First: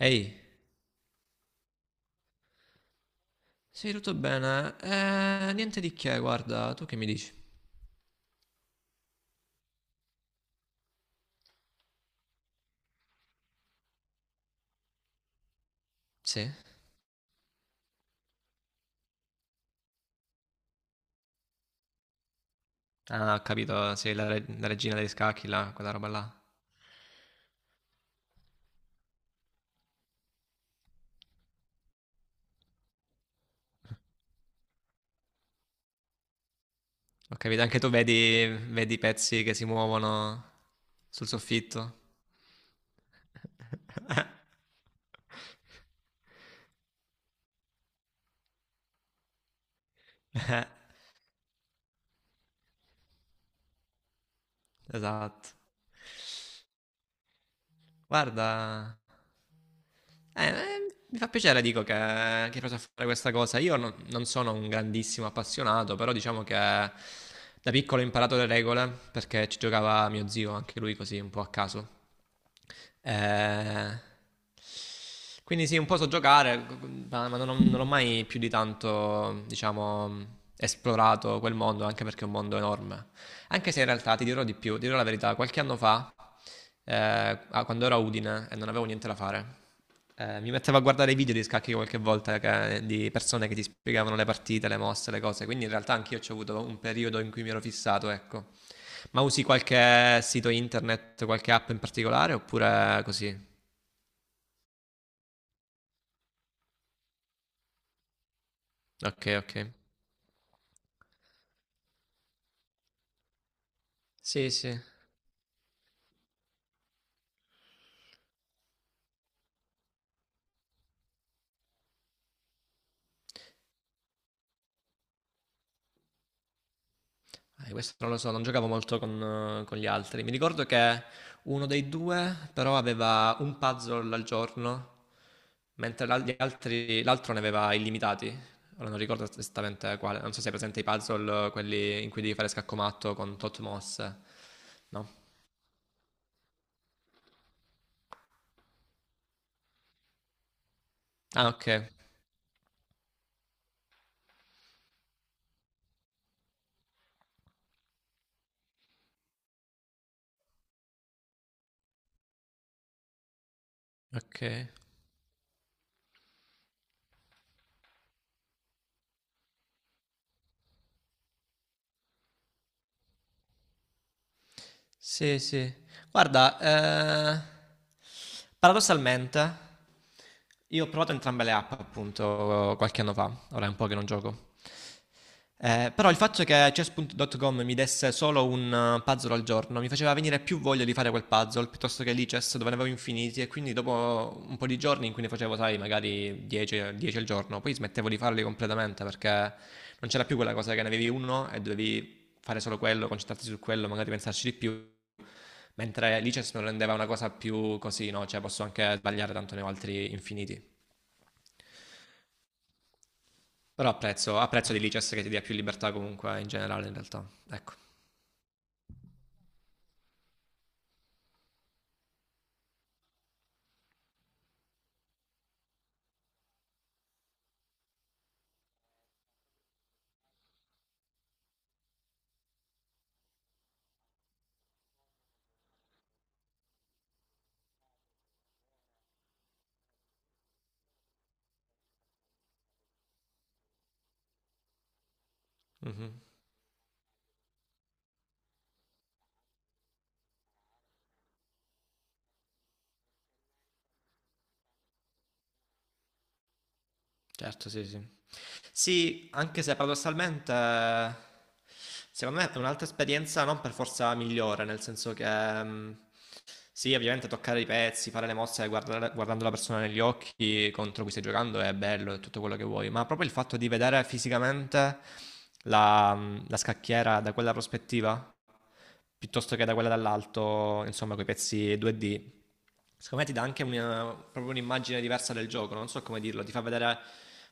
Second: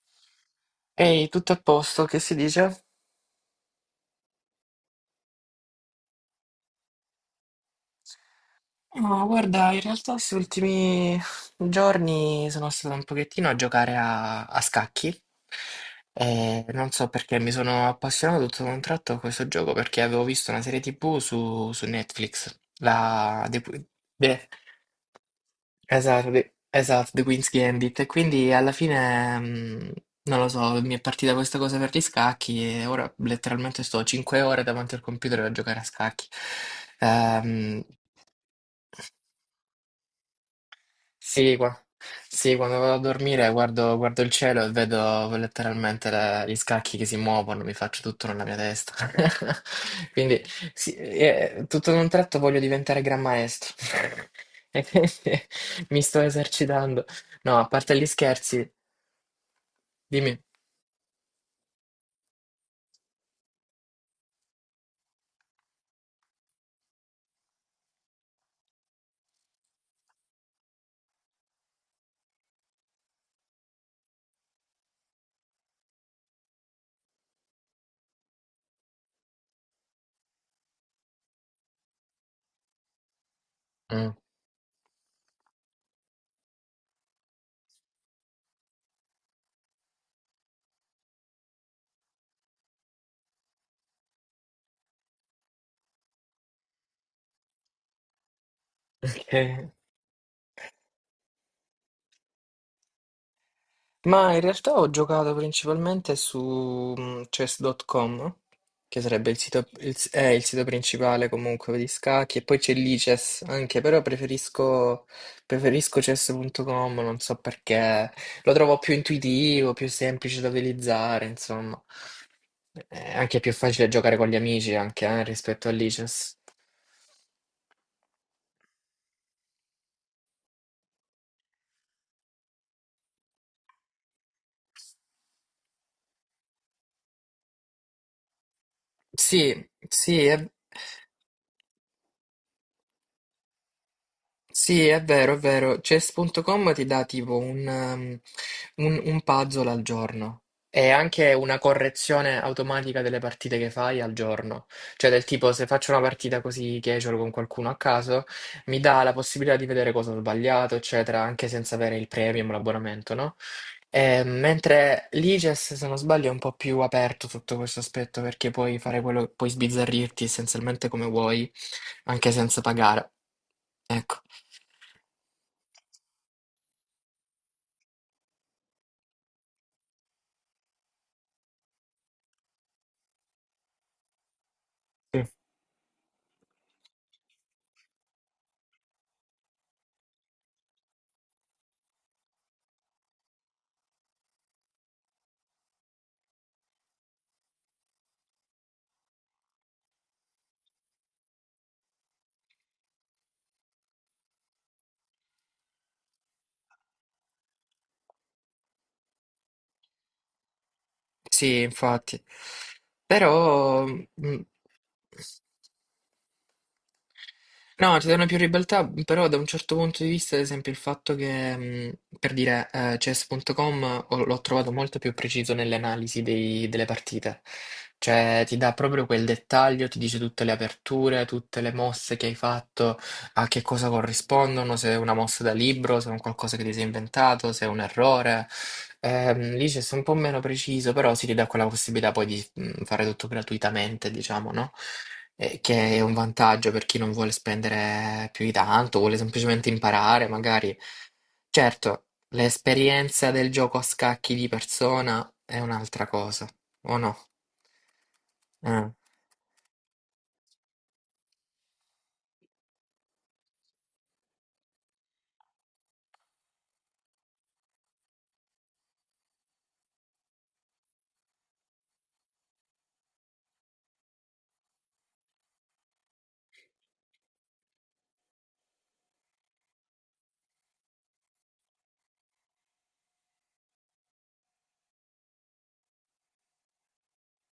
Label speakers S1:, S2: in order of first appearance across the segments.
S1: Ehi,
S2: Ehi, tutto a posto, che si dice?
S1: sì, tutto bene. Niente di che, guarda, tu che mi dici?
S2: No, guarda, in realtà questi ultimi giorni sono stato un pochettino a giocare a scacchi
S1: Sì?
S2: e non so perché mi sono appassionato tutto da un tratto a questo gioco perché avevo visto una serie TV su Netflix,
S1: Ah, ho
S2: la The, Qu-
S1: capito, sì, la, re-
S2: The-
S1: la regina degli scacchi, là, quella roba
S2: Esatto,
S1: là.
S2: The, esatto, The Queen's Gambit. E quindi alla fine, non lo so, mi è partita questa cosa per gli scacchi e ora letteralmente sto 5 ore davanti al computer a giocare a scacchi.
S1: Ho capito, anche
S2: Ehm,
S1: tu vedi i pezzi che si muovono sul
S2: sì, qua-
S1: soffitto.
S2: sì, quando vado a dormire guardo, guardo il cielo e vedo letteralmente gli scacchi che si muovono, mi faccio tutto nella mia testa. Quindi sì, tutto in un tratto voglio diventare gran maestro. E quindi
S1: Esatto.
S2: mi sto esercitando. No, a parte gli scherzi.
S1: Guarda,
S2: Dimmi.
S1: Eh, eh, mi fa piacere, dico, che hai preso a fare questa cosa. Io non sono un grandissimo appassionato, però diciamo che da piccolo ho imparato le regole perché ci giocava mio zio, anche lui così, un po' a caso. Eh, quindi sì, un po' so giocare, non ho mai più di tanto, diciamo, esplorato quel mondo, anche perché è un mondo enorme. Anche se in
S2: Ah,
S1: realtà ti dirò di più, ti dirò la verità, qualche anno fa, quando ero a Udine e non avevo niente da fare. Mi mettevo a guardare i video di scacchi qualche volta di persone che ti spiegavano le partite, le mosse, le cose. Quindi in realtà anch'io ho avuto un periodo in cui mi ero fissato, ecco. Ma
S2: ok.
S1: usi qualche sito internet, qualche app in particolare oppure così?
S2: Ma in realtà ho giocato principalmente su chess.com, che
S1: Ok,
S2: sarebbe il sito,
S1: ok.
S2: è il sito principale comunque di scacchi, e poi c'è l'ICES anche, però
S1: Sì, sì.
S2: preferisco chess.com, non so perché, lo trovo più intuitivo, più semplice da utilizzare, insomma, è anche più facile giocare con gli amici anche rispetto all'ICES.
S1: Questo non lo so, non giocavo molto con gli altri. Mi ricordo che uno dei due però aveva un puzzle al giorno, mentre l'altro ne aveva illimitati. Ora non ricordo
S2: Sì,
S1: esattamente quale,
S2: sì,
S1: non so se
S2: è...
S1: hai presente i puzzle, quelli in cui devi fare scaccomatto con tot mosse.
S2: Sì, è
S1: No?
S2: vero, è vero. Chess.com ti dà tipo un, un puzzle al giorno e anche
S1: Ah,
S2: una
S1: ok,
S2: correzione automatica delle partite che fai al giorno. Cioè, del tipo, se faccio una partita così casual con qualcuno a caso, mi dà la possibilità di vedere cosa ho sbagliato, eccetera, anche senza avere il premium, l'abbonamento, no?
S1: ok.
S2: Mentre l'IGES, se non sbaglio, è un po' più aperto sotto questo aspetto perché puoi fare quello, puoi sbizzarrirti essenzialmente come vuoi anche senza pagare. Ecco,
S1: Sì, sì. Guarda, paradossalmente, io ho provato entrambe le app appunto qualche anno fa, ora è un po' che non gioco. Però il fatto che chess.com mi desse solo un puzzle al giorno mi faceva venire più voglia di fare quel puzzle piuttosto che lì chess, dove ne avevo infiniti, e quindi dopo un po' di giorni in cui ne facevo, sai, magari 10 al giorno, poi smettevo di farli completamente perché non c'era più quella cosa che ne avevi uno e dovevi fare solo quello, concentrarsi su quello, magari pensarci di più. Mentre License non rendeva una cosa più così, no? Cioè, posso anche sbagliare, tanto ne ho altri infiniti.
S2: sì, infatti. Però,
S1: Però apprezzo, apprezzo di License che ti dia più libertà comunque in generale in realtà. Ecco.
S2: no, ci sono più ribeltà, però da un certo punto di vista, ad esempio, il fatto che, per dire, chess.com l'ho trovato molto più preciso nell'analisi delle partite. Cioè, ti dà proprio quel dettaglio, ti dice tutte le aperture, tutte le mosse che hai fatto, a che cosa corrispondono, se è una mossa da libro, se è un qualcosa che ti sei inventato, se è un errore. Lì c'è sei un po' meno preciso, però si ridà quella possibilità poi di fare tutto gratuitamente, diciamo, no? Che è un
S1: Mhm.
S2: vantaggio per chi non vuole spendere più di tanto, vuole semplicemente imparare, magari. Certo, l'esperienza del gioco a scacchi di persona è un'altra cosa, o no?
S1: Certo, sì, sì.
S2: Eh.
S1: Sì, anche se paradossalmente, secondo me è un'altra esperienza non per forza migliore, nel senso che ehm, sì, ovviamente toccare i pezzi, fare le mosse, guardando la persona negli occhi contro cui stai giocando è bello, è tutto quello che vuoi, ma proprio il fatto di vedere fisicamente la scacchiera da quella prospettiva piuttosto che da quella dall'alto, insomma, con i pezzi 2D. Secondo me ti dà anche proprio un'immagine diversa del gioco, non so come dirlo, ti fa vedere,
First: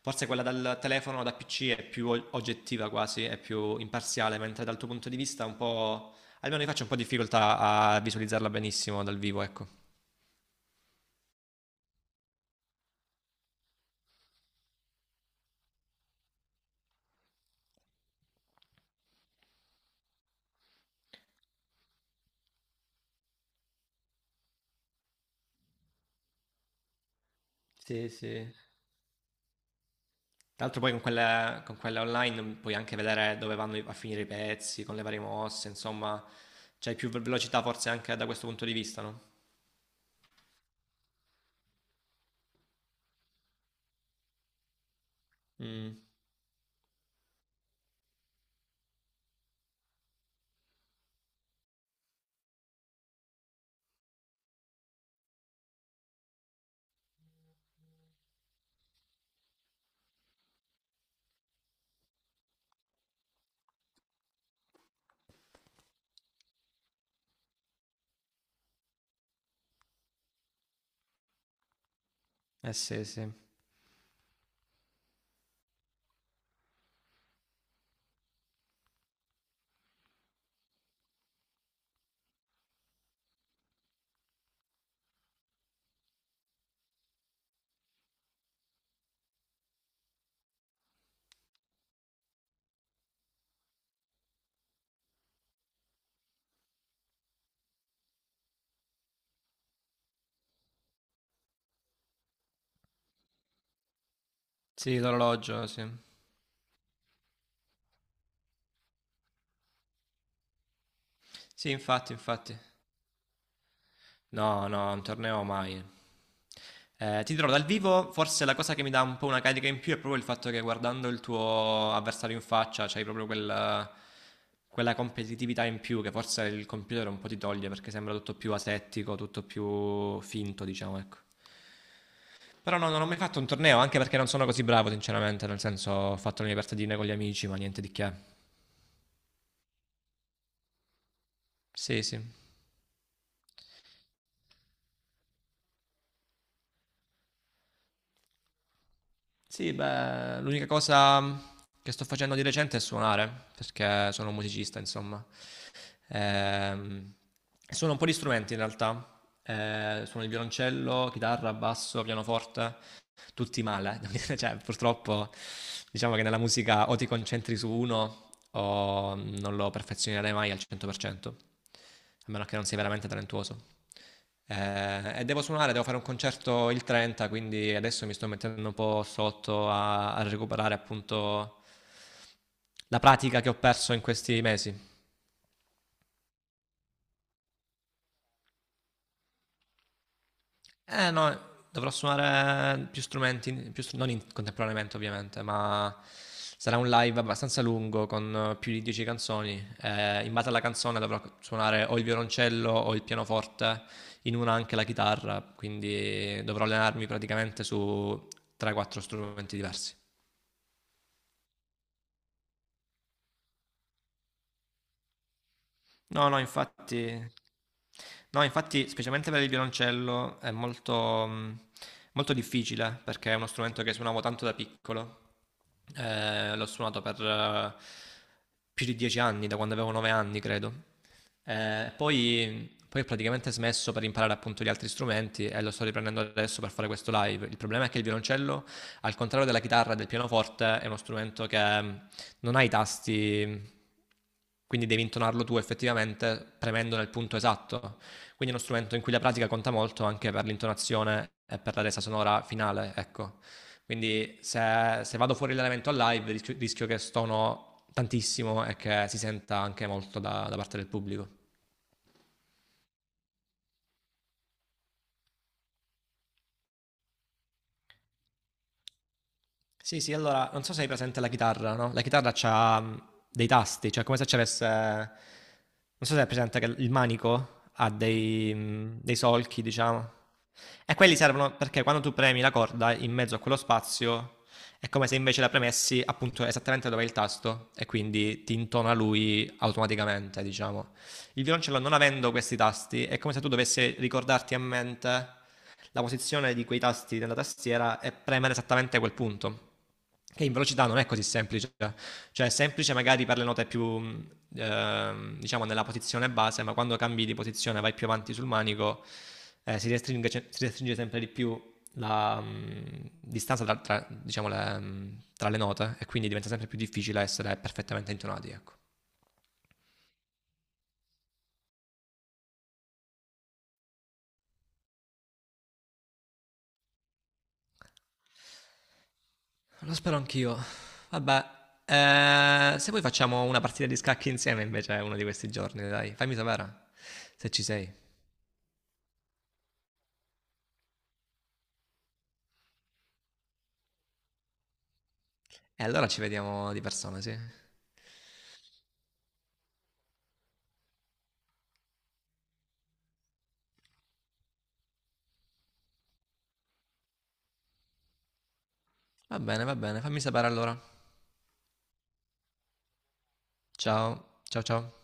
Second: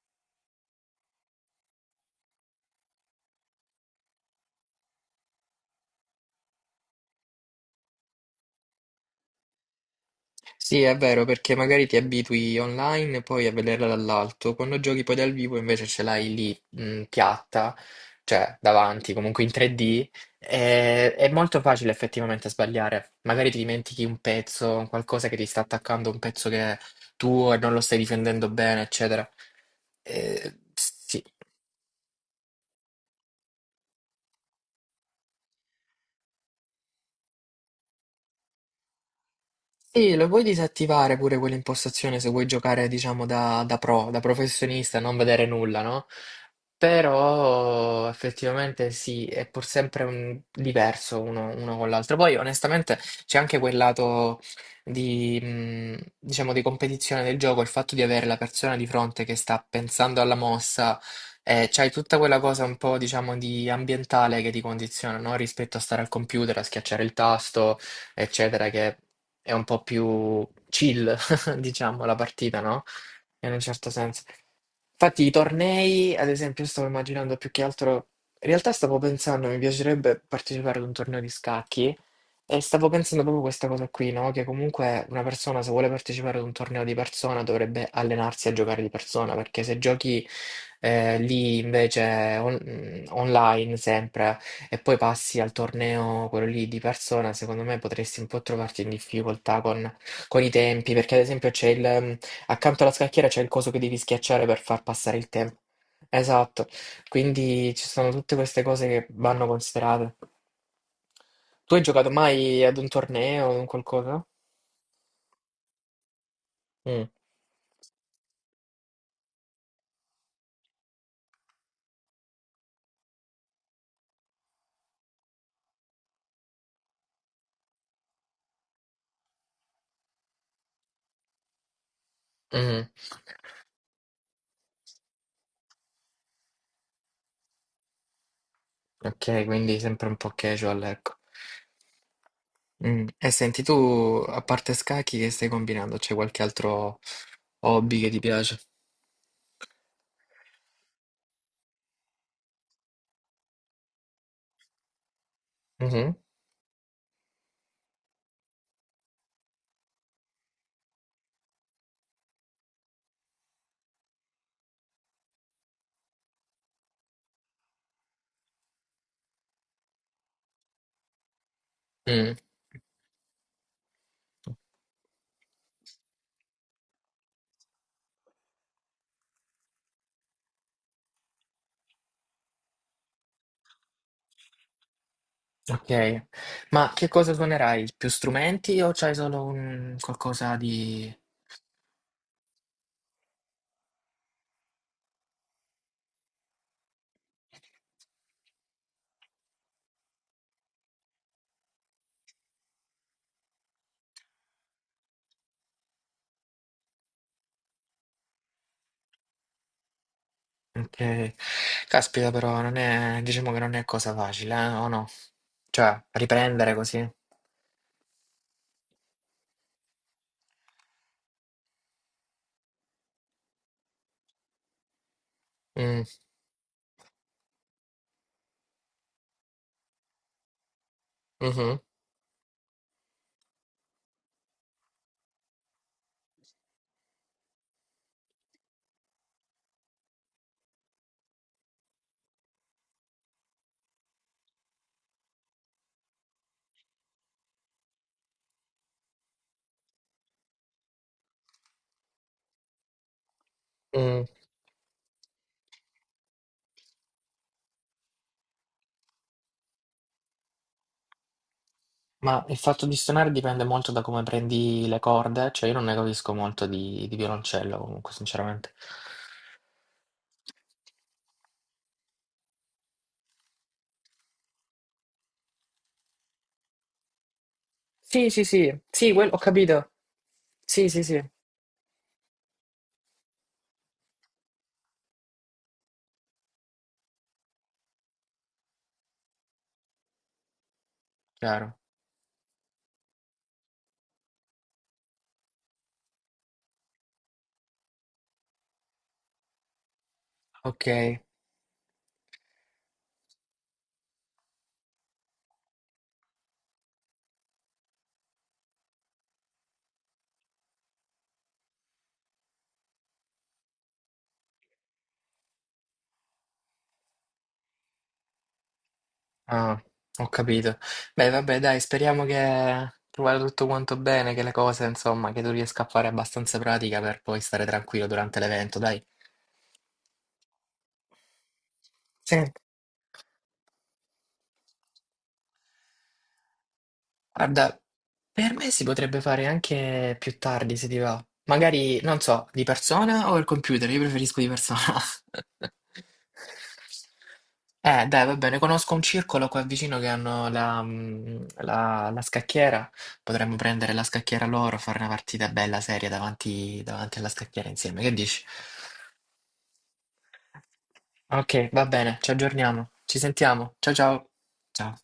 S1: forse quella dal telefono o da PC è più oggettiva quasi, è più imparziale, mentre dal tuo punto di vista è un po', almeno io faccio un po' difficoltà a visualizzarla benissimo dal vivo, ecco.
S2: Sì, è vero, perché magari ti abitui online poi a vederla dall'alto, quando giochi poi dal vivo invece ce l'hai lì, piatta, cioè davanti, comunque in 3D, è molto facile effettivamente sbagliare. Magari ti dimentichi un pezzo, un qualcosa che ti sta attaccando, un pezzo che è tuo e non lo stai
S1: Sì,
S2: difendendo
S1: sì.
S2: bene, eccetera.
S1: Tra l'altro poi con
S2: Sì.
S1: quelle online puoi anche vedere dove vanno a finire i pezzi, con le varie mosse, insomma, c'hai più velocità forse anche da questo punto di vista, no?
S2: Sì, lo puoi disattivare pure quell'impostazione se vuoi giocare, diciamo, da pro, da professionista, non vedere nulla,
S1: Mm.
S2: no? Però effettivamente sì, è pur sempre diverso uno, uno con l'altro. Poi onestamente c'è anche quel lato di, diciamo, di competizione del gioco, il fatto di avere la persona di fronte che sta pensando alla mossa, c'hai tutta quella cosa un po', diciamo, di ambientale che ti condiziona, no? Rispetto a stare al computer, a schiacciare il tasto eccetera, che è un po' più chill, diciamo, la partita,
S1: Eh
S2: no?
S1: sì, sì.
S2: In un certo senso. Infatti, i tornei, ad esempio, io stavo immaginando più che altro. In realtà stavo pensando, mi piacerebbe partecipare ad un torneo di scacchi e stavo pensando proprio questa cosa qui, no? Che comunque una persona, se vuole partecipare ad un torneo di persona, dovrebbe allenarsi a giocare di persona, perché se giochi lì invece online sempre e poi passi al torneo, quello lì di persona, secondo me potresti un po' trovarti in difficoltà con i tempi, perché ad esempio c'è il, accanto alla scacchiera c'è il coso che devi schiacciare per far
S1: Sì,
S2: passare il tempo.
S1: l'orologio, sì.
S2: Esatto, quindi ci sono tutte queste cose che vanno considerate. Tu
S1: Sì,
S2: hai giocato
S1: infatti, infatti.
S2: mai ad un torneo o un qualcosa?
S1: No, no, un torneo mai.
S2: Mm.
S1: Ti dirò, dal vivo forse la cosa che mi dà un po' una carica in più è proprio il fatto che guardando il tuo avversario in faccia c'hai proprio quella competitività in più, che forse il computer un po' ti toglie perché sembra tutto più asettico, tutto più finto, diciamo, ecco. Però
S2: Mm.
S1: no, non ho mai fatto un torneo, anche perché non sono così bravo, sinceramente, nel senso ho fatto le mie partitine con gli amici, ma niente di che.
S2: Ok, quindi sempre un po' casual, ecco.
S1: Sì, sì.
S2: Mm. E senti, tu a parte scacchi che stai combinando? C'è qualche altro hobby che ti piace?
S1: Sì, beh, l'unica cosa che sto facendo di recente è suonare, perché sono un musicista, insomma.
S2: Mhm.
S1: Ehm, suono un po' di strumenti in realtà. Suono il violoncello, chitarra, basso, pianoforte. Tutti male, eh. Cioè, purtroppo diciamo che nella musica o ti concentri su uno o non lo perfezionerai mai al 100%, a
S2: Mm.
S1: meno che non sei veramente talentuoso. E devo suonare, devo fare un concerto il 30, quindi adesso mi sto mettendo un po' sotto a recuperare appunto la pratica che ho perso in questi mesi.
S2: Ok, ma che cosa suonerai? Più strumenti o c'hai solo un qualcosa di...
S1: Eh no, dovrò suonare più strumenti, più str- non in- contemporaneamente ovviamente, ma sarà un live abbastanza lungo con più di 10 canzoni. In base alla canzone dovrò suonare o il violoncello o il pianoforte, in una anche la chitarra, quindi dovrò allenarmi praticamente su 3-4 strumenti diversi.
S2: Ok, caspita però, non è... diciamo che non è cosa facile, eh? O no? Cioè,
S1: No, no,
S2: riprendere così.
S1: infatti, no, infatti, specialmente per il violoncello è molto difficile, perché è uno strumento che suonavo tanto da piccolo.
S2: Mm,
S1: L'ho suonato per più di 10 anni, da quando avevo 9 anni, credo.
S2: mhm,
S1: Poi ho praticamente smesso per imparare appunto gli altri strumenti e lo sto riprendendo adesso per fare questo live. Il problema è che il violoncello, al contrario della chitarra e del pianoforte, è uno strumento che non hai i tasti, quindi devi intonarlo tu effettivamente premendo nel punto esatto. Quindi è uno strumento in cui la pratica conta molto, anche per l'intonazione e per la resa sonora finale, ecco.
S2: mm.
S1: Quindi se vado fuori l'elemento a live rischio, che stono tantissimo e che si senta anche molto da parte del pubblico.
S2: Ma il fatto di suonare dipende molto da come prendi le corde, cioè io non ne capisco molto di violoncello comunque, sinceramente.
S1: Sì, sì, allora, non so se hai presente la chitarra, no? La chitarra c'ha dei tasti, cioè come se ci avesse. Non so se hai presente che il manico ha
S2: Sì, sì,
S1: dei,
S2: sì,
S1: mh,
S2: sì,
S1: dei
S2: ho
S1: solchi,
S2: capito.
S1: diciamo.
S2: Sì,
S1: E
S2: sì,
S1: quelli
S2: sì.
S1: servono perché quando tu premi la corda in mezzo a quello spazio è come se invece la premessi appunto esattamente dove è il tasto, e quindi ti intona lui automaticamente, diciamo. Il
S2: Chiaro.
S1: violoncello, non avendo questi tasti, è come se tu dovessi ricordarti a mente la posizione di quei tasti della tastiera e premere esattamente quel punto. Che in
S2: Ok.
S1: velocità non è così semplice, cioè è semplice magari per le note più, diciamo, nella posizione base, ma quando cambi di posizione vai più avanti sul manico, si restringe sempre di più la distanza tra, diciamo, tra le note, e quindi diventa sempre più difficile essere perfettamente intonati. Ecco.
S2: Ah, ho capito. Beh, vabbè, dai, speriamo che tu vada tutto quanto bene, che le cose, insomma, che tu riesca a fare abbastanza pratica per poi stare tranquillo durante l'evento, dai.
S1: Lo spero anch'io. Vabbè,
S2: Sì.
S1: eh, se vuoi facciamo una partita di scacchi insieme invece, uno di questi giorni, dai. Fammi sapere se ci
S2: Guarda,
S1: sei.
S2: per me si potrebbe fare anche più tardi se ti va. Magari, non so, di persona o il computer? Io preferisco di persona.
S1: E allora ci vediamo di persona, sì.
S2: Dai, va bene, conosco un circolo qua vicino che hanno la, la scacchiera. Potremmo prendere la scacchiera loro, fare una partita bella seria davanti, davanti alla scacchiera insieme. Che dici?
S1: Va bene, fammi sapere allora.
S2: Ok, va bene, ci aggiorniamo. Ci sentiamo. Ciao
S1: Ciao,
S2: ciao.
S1: ciao ciao.
S2: Ciao.